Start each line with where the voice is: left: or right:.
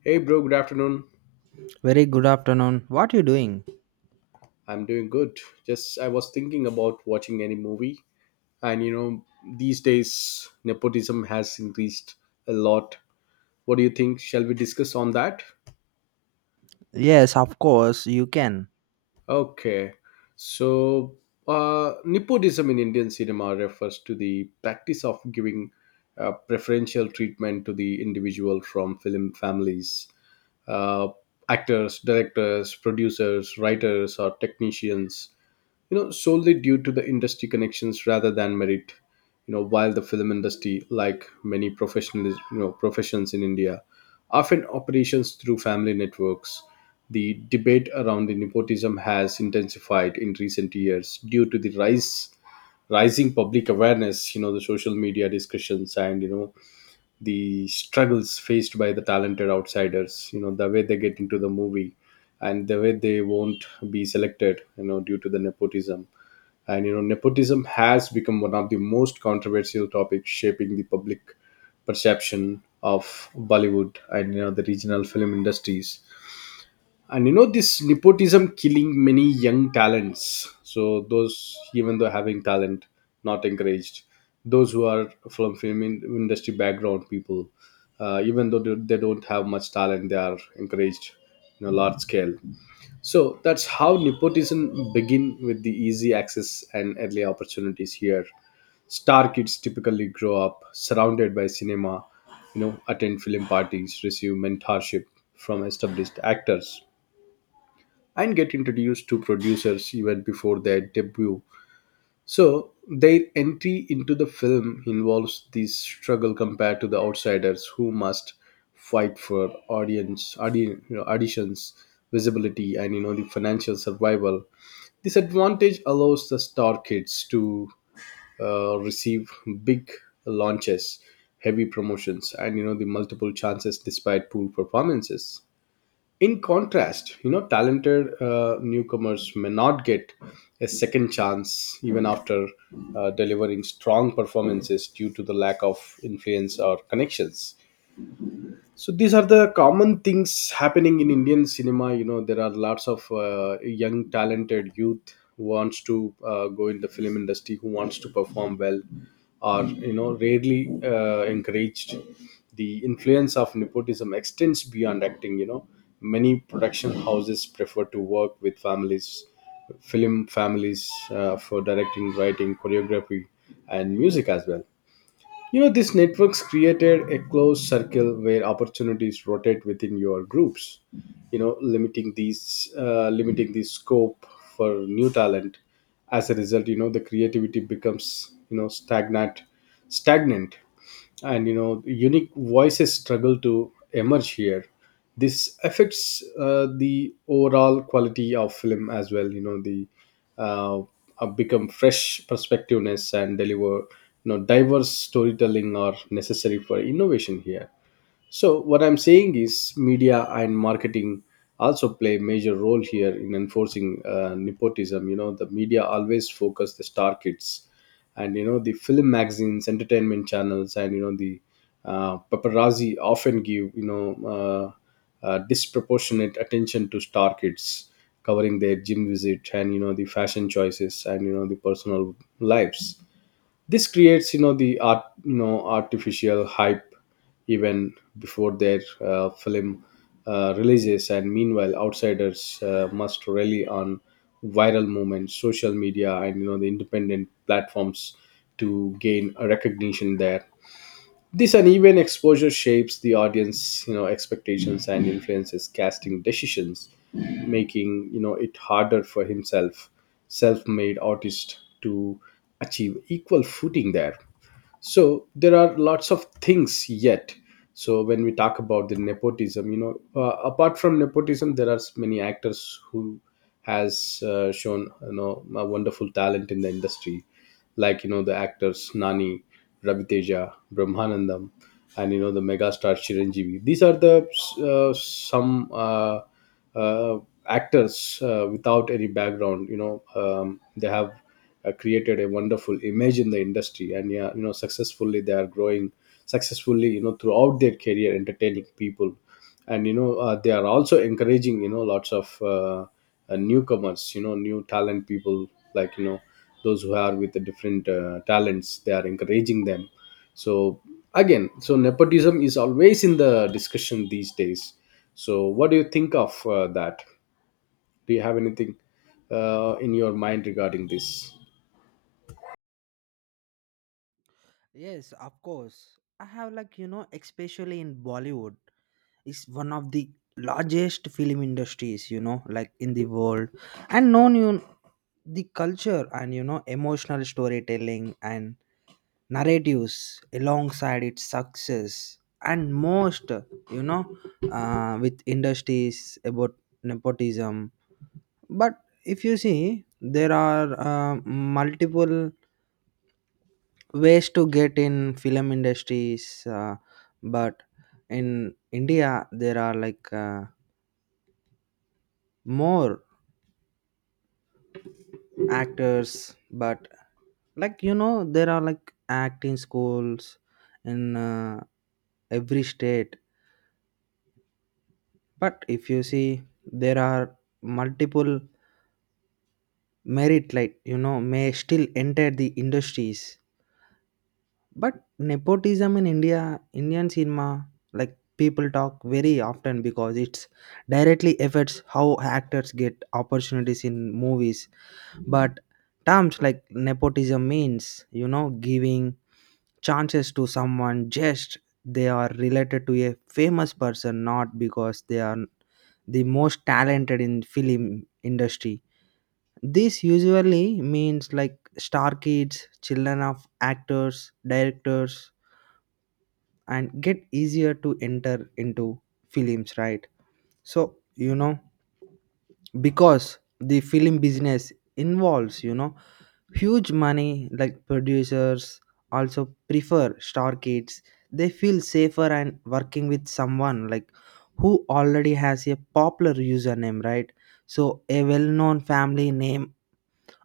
left: Hey bro, good afternoon.
right: Very good afternoon. What you doing?
left: I'm doing good. Just I was thinking about watching any movie, and these days nepotism has increased a lot. What do you think? Shall we discuss on that?
right: Yes, of course you can.
left: Okay. So, nepotism in Indian cinema refers to the practice of giving preferential treatment to the individual from film families, uh, actors, directors, producers, writers, or technicians solely due to the industry connections rather than merit. While the film industry, like many professional professions in india often operations through family networks, the debate around the nepotism has intensified in recent years due to the rise rising public awareness, the social media discussions, and the struggles faced by the talented outsiders, the way they get into the movie, and the way they won't be selected, due to the nepotism. And nepotism has become one of the most controversial topics shaping the public perception of bollywood, and the regional film industries. And this nepotism killing many young talents, so those even though having talent not encouraged. Those who are from film industry background people, even though they don't have much talent, they are encouraged in a large scale. So that's how nepotism begin with the easy access and early opportunities here. Star kids typically grow up surrounded by cinema, attend film parties, receive mentorship from established actors, and get introduced to producers even before their debut. So their entry into the film involves this struggle compared to the outsiders, who must fight for audience, auditions, visibility, and the financial survival. This advantage allows the star kids to receive big launches, heavy promotions, and the multiple chances despite poor performances. In contrast, talented newcomers may not get a second chance even after delivering strong performances due to the lack of influence or connections. So these are the common things happening in indian cinema. There are lots of young talented youth who wants to go in the film industry, who wants to perform well, are rarely encouraged. The influence of nepotism extends beyond acting. Many production houses prefer to work with families, film families, for directing, writing, choreography, and music as well. These networks created a closed circle where opportunities rotate within your groups. Limiting these, limiting the scope for new talent. As a result, the creativity becomes stagnant, and unique voices struggle to emerge here. This affects the overall quality of film as well. The uh, become fresh perspectiveness and deliver, diverse storytelling are necessary for innovation here. So what I'm saying is media and marketing also play a major role here in enforcing nepotism. You know, the media always focus the star kids, and, the film magazines, entertainment channels, and, the paparazzi often give, disproportionate attention to star kids, covering their gym visit and, the fashion choices, and, the personal lives. This creates, the art artificial hype even before their film releases. And meanwhile, outsiders must rely on viral movements, social media, and the independent platforms to gain a recognition there. This uneven exposure shapes the audience expectations and influences casting decisions, making it harder for himself self-made artist to achieve equal footing there. So there are lots of things yet. So when we talk about the nepotism, apart from nepotism, there are many actors who has shown, a wonderful talent in the industry, like the actors Nani, Ravi Teja, Brahmanandam, and the megastar Chiranjeevi. These are the some uh, actors without any background. They have created a wonderful image in the industry, and yeah, successfully they are growing successfully. You know, throughout their career, entertaining people and they are also encouraging, lots of newcomers, new talent people like, those who are with the different talents, they are encouraging them. So again, so nepotism is always in the discussion these days. So what do you think of that? Do you have anything in your mind regarding this?
right: Yes, of course. I have like you know, especially in Bollywood, it's one of the largest film industries you know, like in the world, and known you the culture and you know emotional storytelling and narratives alongside its success and most you know with industries about nepotism. But if you see, there are multiple ways to get in film industries. But in India, there are like more actors. But like you know, there are like acting schools in every state. But if you see, there are multiple merit like you know may still enter the industries. But nepotism in India, Indian cinema, like people talk very often because it's directly affects how actors get opportunities in movies. But terms like nepotism means, you know, giving chances to someone just they are related to a famous person, not because they are the most talented in film industry. This usually means like star kids, children of actors, directors, and get easier to enter into films, right? So you know, because the film business involves you know huge money, like producers also prefer star kids. They feel safer and working with someone like who already has a popular username, right? So a well-known family name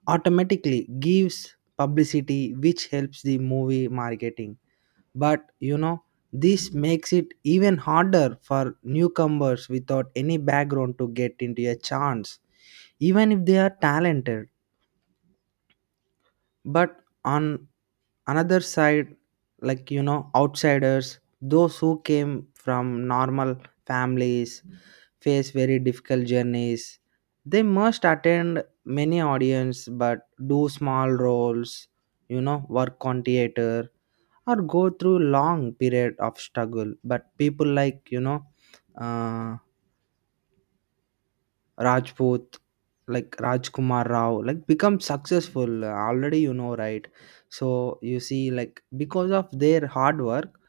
right: automatically gives publicity which helps the movie marketing. But you know, this makes it even harder for newcomers without any background to get into a chance, even if they are talented. But on another side, like you know, outsiders those who came from normal families face very difficult journeys. They must attend many audience but do small roles, you know, work on theater, or go through long period of struggle. But people like uh, rajput, like Rajkumar Rao, like become successful already, you know, right? So you see, like because of their hard work,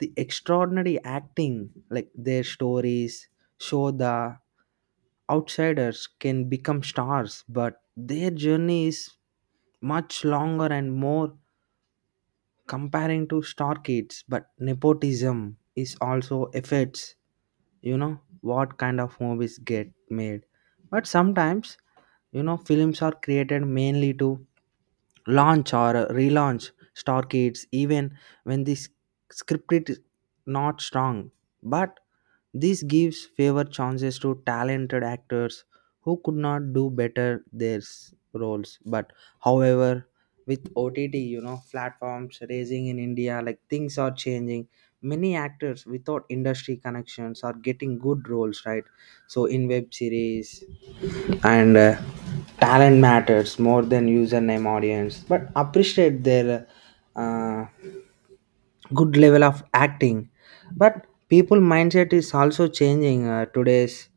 right: the extraordinary acting, like their stories show the outsiders can become stars, but their journey is much longer and more comparing to star kids. But nepotism is also affects, you know, what kind of movies get made. But sometimes, you know, films are created mainly to launch or relaunch starcades even when the script is not strong. But this gives favor chances to talented actors who could not do better their roles. But however, with OTT you know platforms raising in India, like things are changing. Many actors without industry connections are getting good roles, right? So in web series and talent matters more than username, audience but appreciate their uh, good level of acting. But people mindset is also changing today's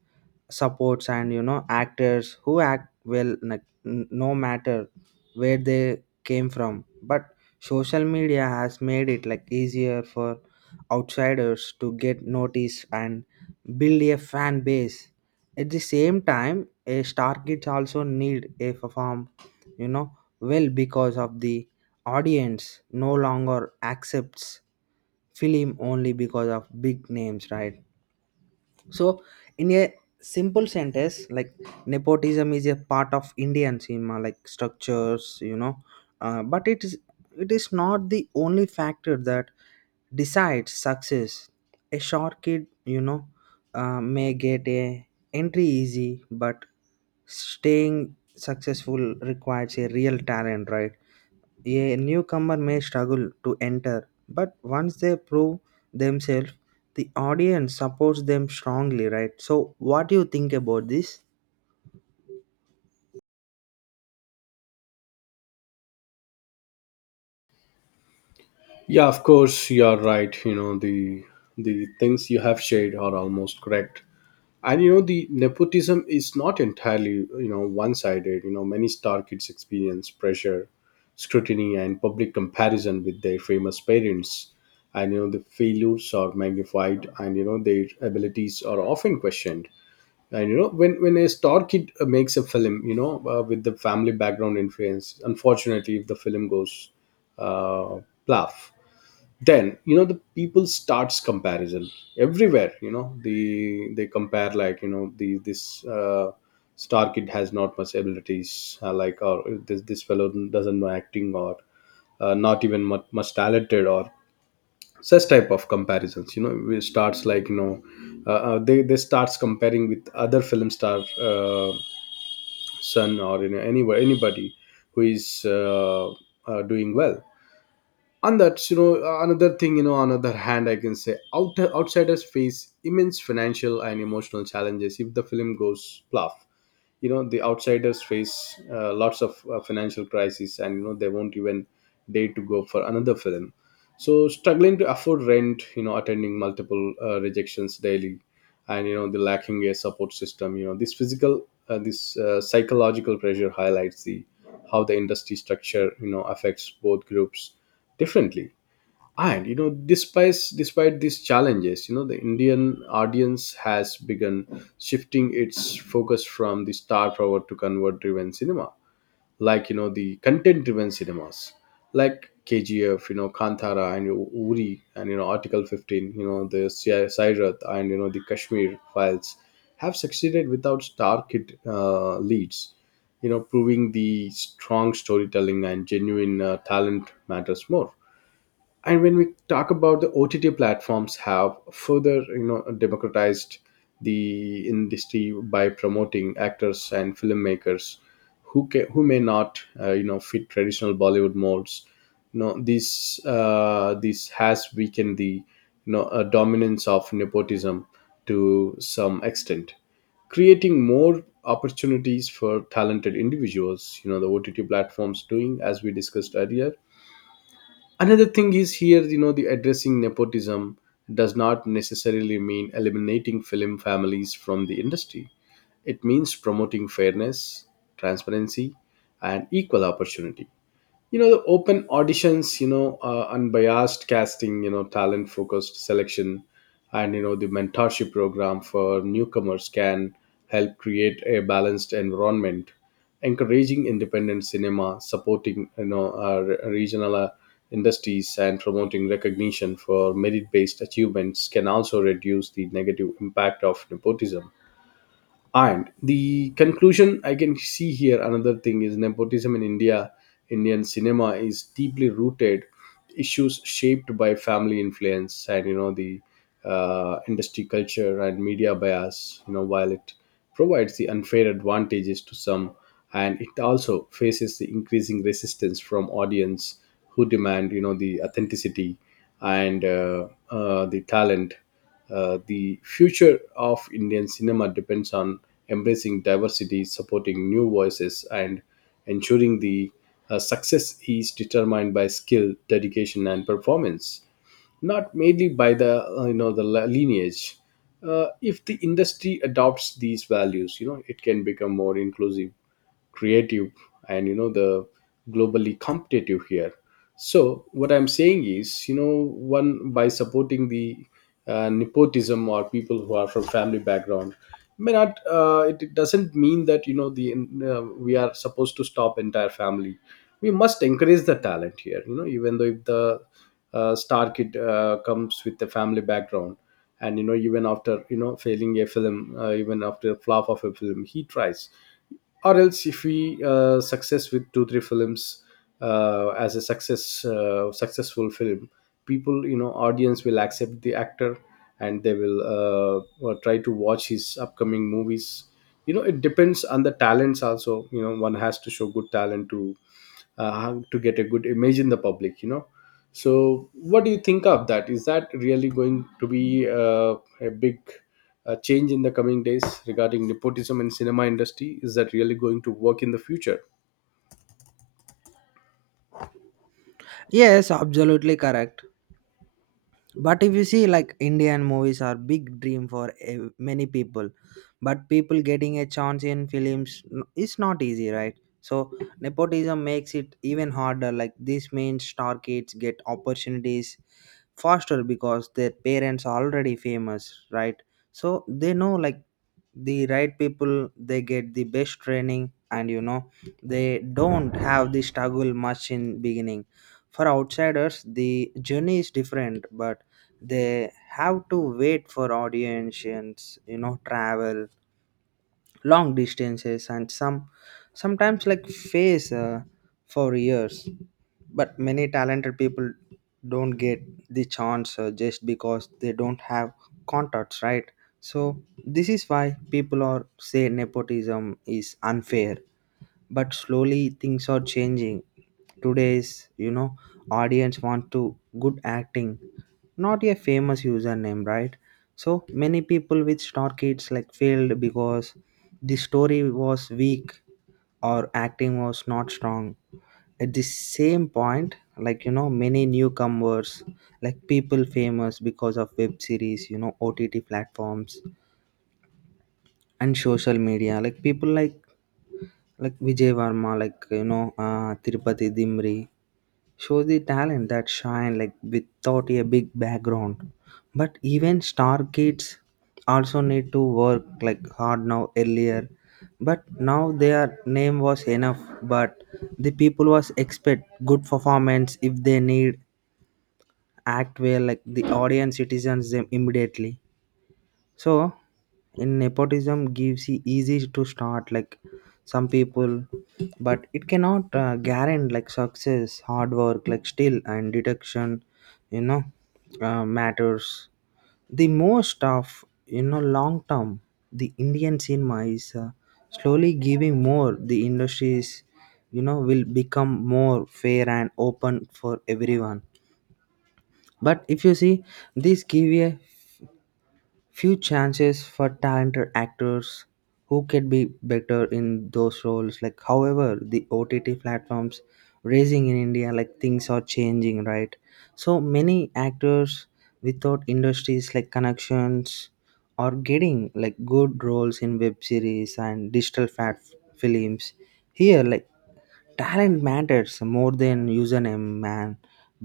right: supports, and you know actors who act well like, no matter where they came from. But social media has made it like easier for outsiders to get noticed and build a fan base. At the same time, a star kids also need a perform, you know, well because of the audience no longer accepts film only because of big names, right? So, in a simple sentence, like nepotism is a part of Indian cinema, like structures, you know, but it is not the only factor that decides success. A short kid, you know, may get a entry easy, but staying successful requires a real talent, right? A newcomer may struggle to enter, but once they prove themselves, the audience supports them strongly, right? So, what do you think about this?
left: Yeah, of course you are right. The things you have shared are almost correct. And the nepotism is not entirely, one sided. Many star kids experience pressure, scrutiny, and public comparison with their famous parents. And the failures are magnified, and their abilities are often questioned. And when a star kid makes a film, with the family background influence, unfortunately, if the film goes uh, plough, then the people starts comparison everywhere. The they compare, like, the this star kid has not much abilities, like, or this fellow doesn't know acting, or not even much, much talented, or such type of comparisons. It starts, like, they starts comparing with other film star, uh, son, or anywhere, anybody who is doing well. And that's, another thing. On other hand, I can say outsiders face immense financial and emotional challenges if the film goes fluff. The outsiders face lots of financial crises, and they won't even dare to go for another film. So struggling to afford rent, attending multiple rejections daily, and the lacking a support system, this physical this psychological pressure highlights the how the industry structure affects both groups differently. And despite these challenges, the indian audience has begun shifting its focus from the star power to convert driven cinema, like the content driven cinemas, like kgf, kantara, and uri, and article 15, the sairat, and the kashmir files, have succeeded without star kid leads, proving the strong storytelling and genuine talent matters more. And when we talk about the ott platforms, have further, democratized the industry by promoting actors and filmmakers who may not fit traditional bollywood molds. This this has weakened the, dominance of nepotism to some extent, creating more opportunities for talented individuals. The ott platforms doing, as we discussed earlier. Another thing is here, the addressing nepotism does not necessarily mean eliminating film families from the industry. It means promoting fairness, transparency, and equal opportunity. The open auditions, unbiased casting, talent focused selection, and the mentorship program for newcomers can help create a balanced environment, encouraging independent cinema, supporting, regional industries, and promoting recognition for merit based achievements can also reduce the negative impact of nepotism. And the conclusion I can see here, another thing is nepotism in India, Indian cinema is deeply rooted issues shaped by family influence and, the industry culture and media bias. You know, while it provides the unfair advantages to some, and it also faces the increasing resistance from audience who demand, the authenticity and the talent. The future of Indian cinema depends on embracing diversity, supporting new voices, and ensuring the success is determined by skill, dedication, and performance, not mainly by the the lineage. If the industry adopts these values, you know it can become more inclusive, creative, and you know the globally competitive here. So what I'm saying is, you know, one, by supporting the nepotism or people who are from family background may not it doesn't mean that you know the we are supposed to stop entire family. We must encourage the talent here, you know, even though if the star kid comes with the family background, and you know even after you know failing a film, even after a flop of a film he tries. Or else if we success with 2 3 films, as a success, successful film, people, you know, audience will accept the actor, and they will try to watch his upcoming movies. You know, it depends on the talents also. You know, one has to show good talent uh, to get a good image in the public, you know. So what do you think of that? Is that really going to be a big, a change in the coming days regarding nepotism in cinema industry? Is that really going to work in the future?
right: Yes, absolutely correct. But if you see, like Indian movies are big dream for many people, but people getting a chance in films is not easy, right? So nepotism makes it even harder, like this means star kids get opportunities faster because their parents are already famous, right? So they know like the right people, they get the best training, and you know they don't have the struggle much in beginning. For outsiders, the journey is different, but they have to wait for audiences, you know, travel long distances, and sometimes like face for years. But many talented people don't get the chance just because they don't have contacts, right? So this is why people are say nepotism is unfair. But slowly things are changing. Today's, you know, audience want to good acting, not a famous username, right? So many people with star kids like failed because the story was weak or acting was not strong. At the same point, like you know, many newcomers, like people famous because of web series, you know, OTT platforms and social media, like people like Vijay Varma, like you know, Tirupati Dimri shows the talent that shine like without a big background. But even star kids also need to work like hard now earlier, but now their name was enough. But the people was expect good performance. If they need act well, like the audience citizens them immediately. So, in nepotism gives you easy to start like some people, but it cannot guarantee like success, hard work, like skill and deduction, you know, matters. The most of you know long term, the Indian cinema is slowly giving more. The industries, you know, will become more fair and open for everyone. But if you see, this give a few chances for talented actors who can be better in those roles, like however the OTT platforms raising in India, like things are changing, right? So many actors without industries like connections are getting like good roles in web series and digital fat films here, like talent matters more than username man.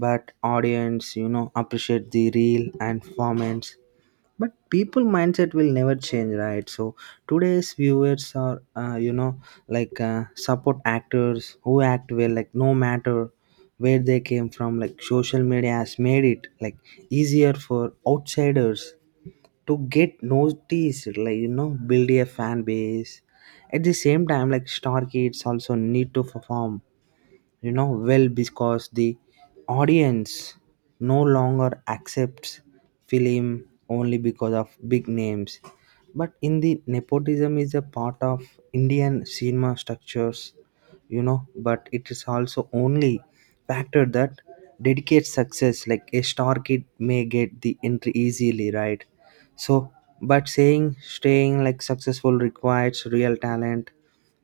right: But audience you know appreciate the real and performance. But people mindset will never change, right? So today's viewers are you know, like support actors who act well like no matter where they came from. Like social media has made it like easier for outsiders to get noticed, like you know, build a fan base. At the same time, like star kids also need to perform, you know, well because the audience no longer accepts film only because of big names. But in the nepotism is a part of Indian cinema structures, you know, but it is also only factor that dedicates success, like a star kid may get the entry easily, right? So but saying staying like successful requires real talent,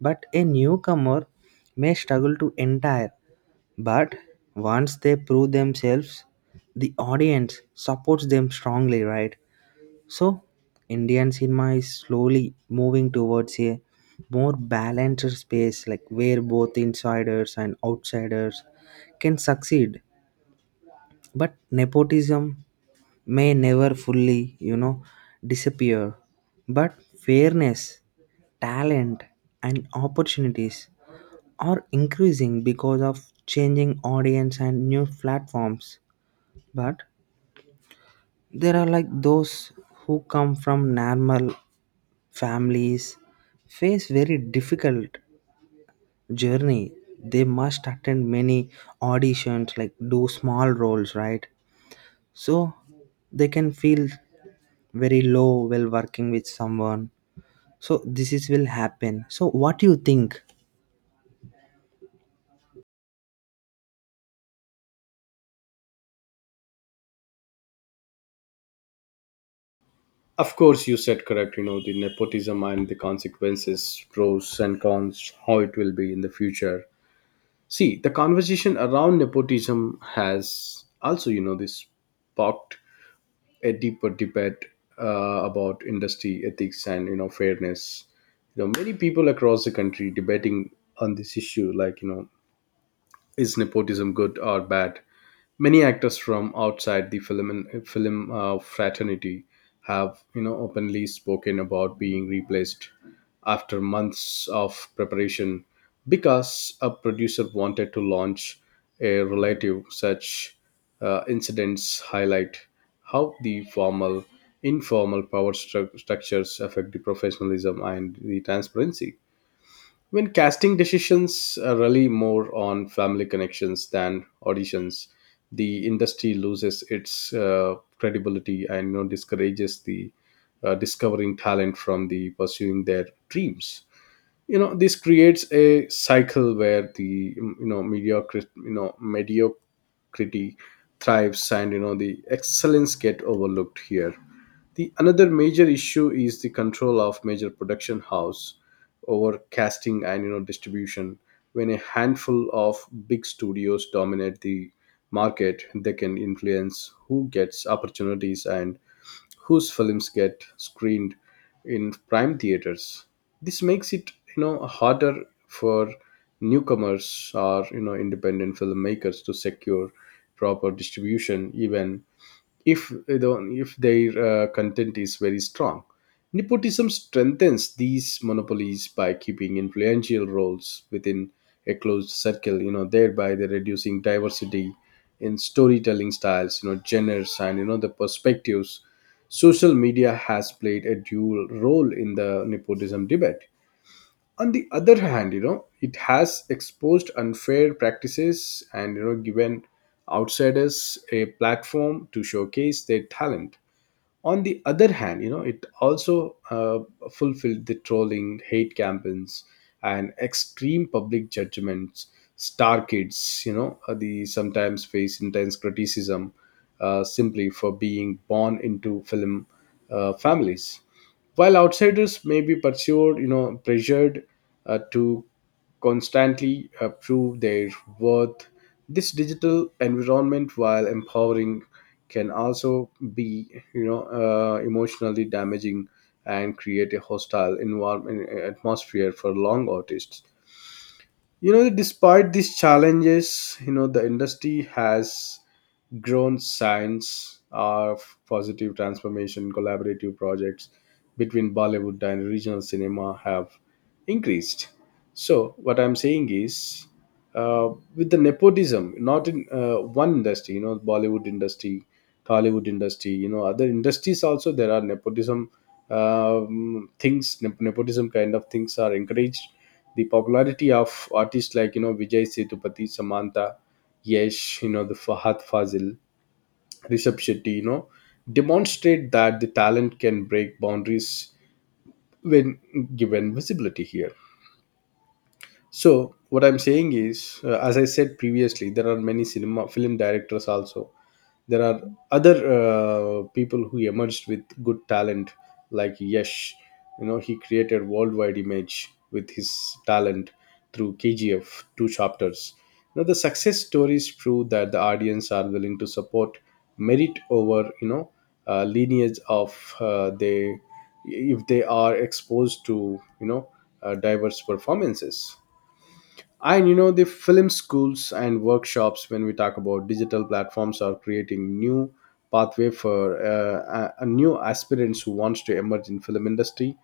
right: but a newcomer may struggle to enter, but once they prove themselves, the audience supports them strongly, right? So, Indian cinema is slowly moving towards a more balanced space, like where both insiders and outsiders can succeed. But nepotism may never fully, you know, disappear. But fairness, talent, and opportunities are increasing because of changing audience and new platforms. But there are like those who come from normal families face very difficult journey. They must attend many auditions, like do small roles, right? So they can feel very low while working with someone. So this is will happen. So what do you think?
left: Of course, you said correct. You know the nepotism and the consequences, pros and cons, how it will be in the future. See, the conversation around nepotism has also, you know, this sparked a deeper debate about industry ethics and you know fairness. You know, many people across the country debating on this issue, like, you know, is nepotism good or bad? Many actors from outside the film and film fraternity have, you know, openly spoken about being replaced after months of preparation because a producer wanted to launch a relative. Such incidents highlight how the formal, informal structures affect the professionalism and the transparency. I mean, casting decisions rely more on family connections than auditions. The industry loses its credibility and, you know, discourages the discovering talent from the pursuing their dreams. You know, this creates a cycle where the you know mediocrity thrives, and you know the excellence get overlooked here. The another major issue is the control of major production house over casting and you know distribution. When a handful of big studios dominate the market, they can influence who gets opportunities and whose films get screened in prime theaters. This makes it, you know, harder for newcomers or, you know, independent filmmakers to secure proper distribution even if their content is very strong. Nepotism strengthens these monopolies by keeping influential roles within a closed circle, you know, thereby they reducing diversity in storytelling styles, you know, genres, and you know the perspectives. Social media has played a dual role in the nepotism debate. On the other hand, you know, it has exposed unfair practices and, you know, given outsiders a platform to showcase their talent. On the other hand, you know, it also fulfilled the trolling, hate campaigns, and extreme public judgments. Star kids, you know, they sometimes face intense criticism simply for being born into film families, while outsiders may be pursued, you know, pressured to constantly prove their worth. This digital environment, while empowering, can also be, you know, emotionally damaging and create a hostile environment atmosphere for long artists. You know, despite these challenges, you know, the industry has grown signs of positive transformation. Collaborative projects between Bollywood and regional cinema have increased. So what I'm saying is, uh, with the nepotism, not in one industry, you know, Bollywood industry, Hollywood industry, you know, other industries also there are nepotism things. Nepotism kind of things are encouraged. The popularity of artists like, you know, Vijay Sethupathi, Samantha, Yesh, you know, the Fahad Fazil, Rishabh Shetty, you know, demonstrate that the talent can break boundaries when given visibility here. So what I'm saying is, as I said previously, there are many cinema film directors also. There are other people who emerged with good talent, like Yash. You know, he created worldwide image with his talent through KGF two chapters. Now the success stories prove that the audience are willing to support merit over, you know, lineage of they, if they are exposed to, you know, diverse performances. And you know, the film schools and workshops, when we talk about digital platforms, are creating new pathway for a new aspirants who wants to emerge in film industry,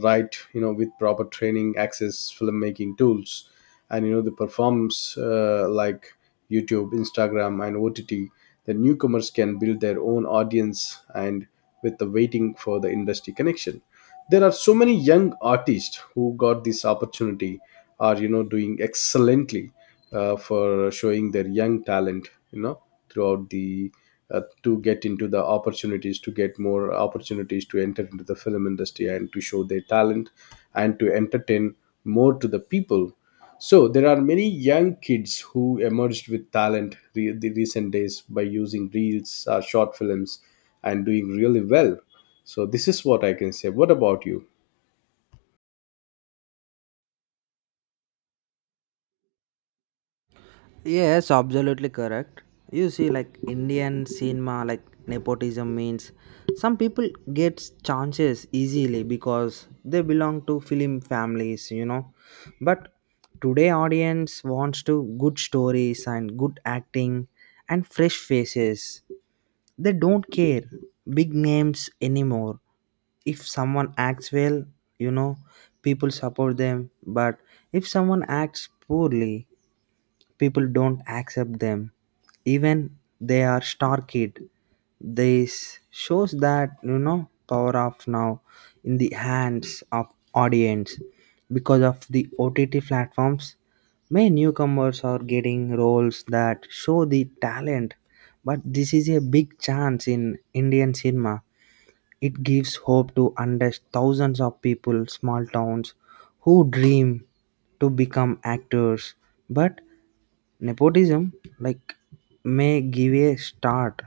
left: right? You know, with proper training, access, filmmaking tools, and you know the performs like YouTube, Instagram, and OTT, the newcomers can build their own audience and with the waiting for the industry connection. There are so many young artists who got this opportunity are, you know, doing excellently for showing their young talent, you know, throughout the to get into the opportunities, to get more opportunities to enter into the film industry and to show their talent and to entertain more to the people. So there are many young kids who emerged with talent the recent days by using reels or short films and doing really well. So this is what I can say. What about you?
right: Yes, absolutely correct. You see, like Indian cinema, like nepotism means some people get chances easily because they belong to film families, you know. But today audience wants to good stories and good acting and fresh faces. They don't care big names anymore. If someone acts well, you know, people support them. But if someone acts poorly, people don't accept them even they are star kid. This shows that you know power of now in the hands of audience. Because of the OTT platforms, many newcomers are getting roles that show the talent, but this is a big chance in Indian cinema. It gives hope to under thousands of people small towns who dream to become actors. But nepotism, like, may give a start,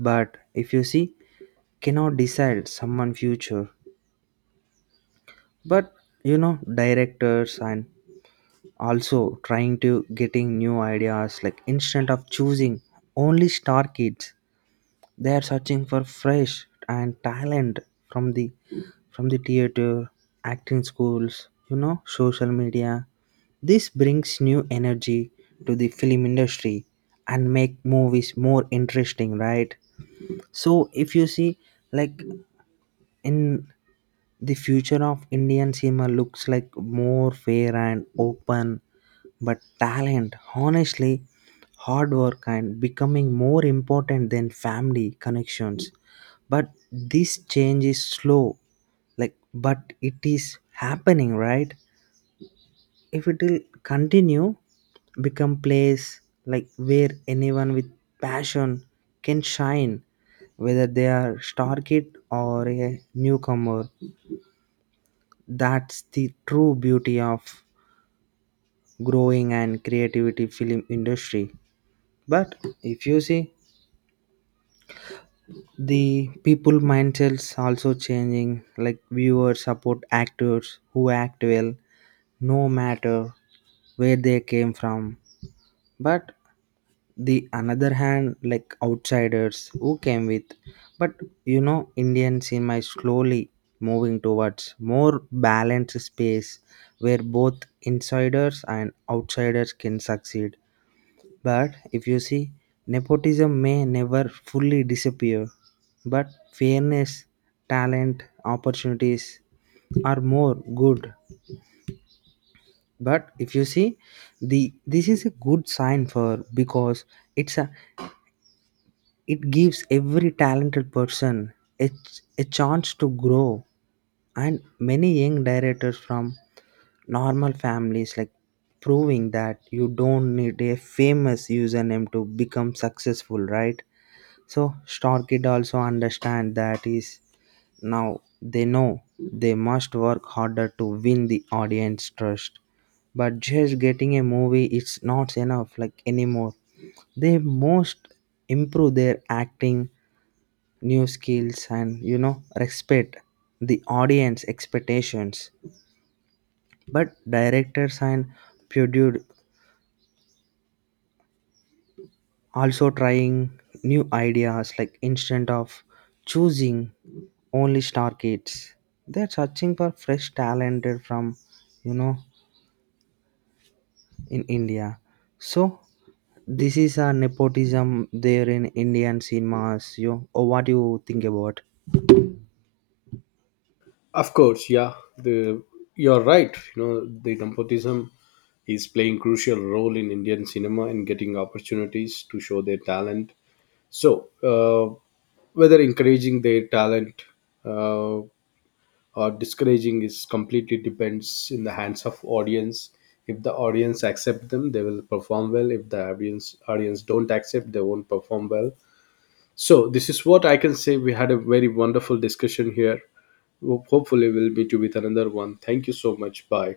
right: but if you see, cannot decide someone future. But you know, directors and also trying to getting new ideas, like instead of choosing only star kids, they are searching for fresh and talent from the from the theater, acting schools, you know, social media. This brings new energy to the film industry and make movies more interesting, right? So if you see, like in the future of Indian cinema looks like more fair and open. But talent, honestly, hard work and becoming more important than family connections. But this change is slow, like but it is happening, right? If it will continue, become place like where anyone with passion can shine, whether they are star kid or a newcomer. That's the true beauty of growing and creativity film industry. But if you see, the people mindsets also changing, like viewers support actors who act well, no matter where they came from. But the another hand, like outsiders who came with, but you know, Indian cinema is slowly moving towards more balanced space where both insiders and outsiders can succeed. But if you see, nepotism may never fully disappear, but fairness, talent, opportunities are more good. But if you see, the this is a good sign for because it's a it gives every talented person a, a chance to grow. And many young directors from normal families like proving that you don't need a famous username to become successful, right? So Star Kid also understand that is now they know they must work harder to win the audience trust. But just getting a movie it's not enough like anymore. They must improve their acting, new skills, and you know respect the audience expectations. But directors and produ- also trying new ideas, like instead of choosing only star kids, they're searching for fresh talented from you know in India. So this is a nepotism there in Indian cinemas. You oh, what do you think about
left: Of course, yeah, the you're right. You know, the Dampotism is playing crucial role in Indian cinema and getting opportunities to show their talent. So, whether encouraging their talent uh, or discouraging is completely depends in the hands of audience. If the audience accept them, they will perform well. If the audience don't accept, they won't perform well. So this is what I can say. We had a very wonderful discussion here. Hopefully, we'll meet you with another one. Thank you so much. Bye.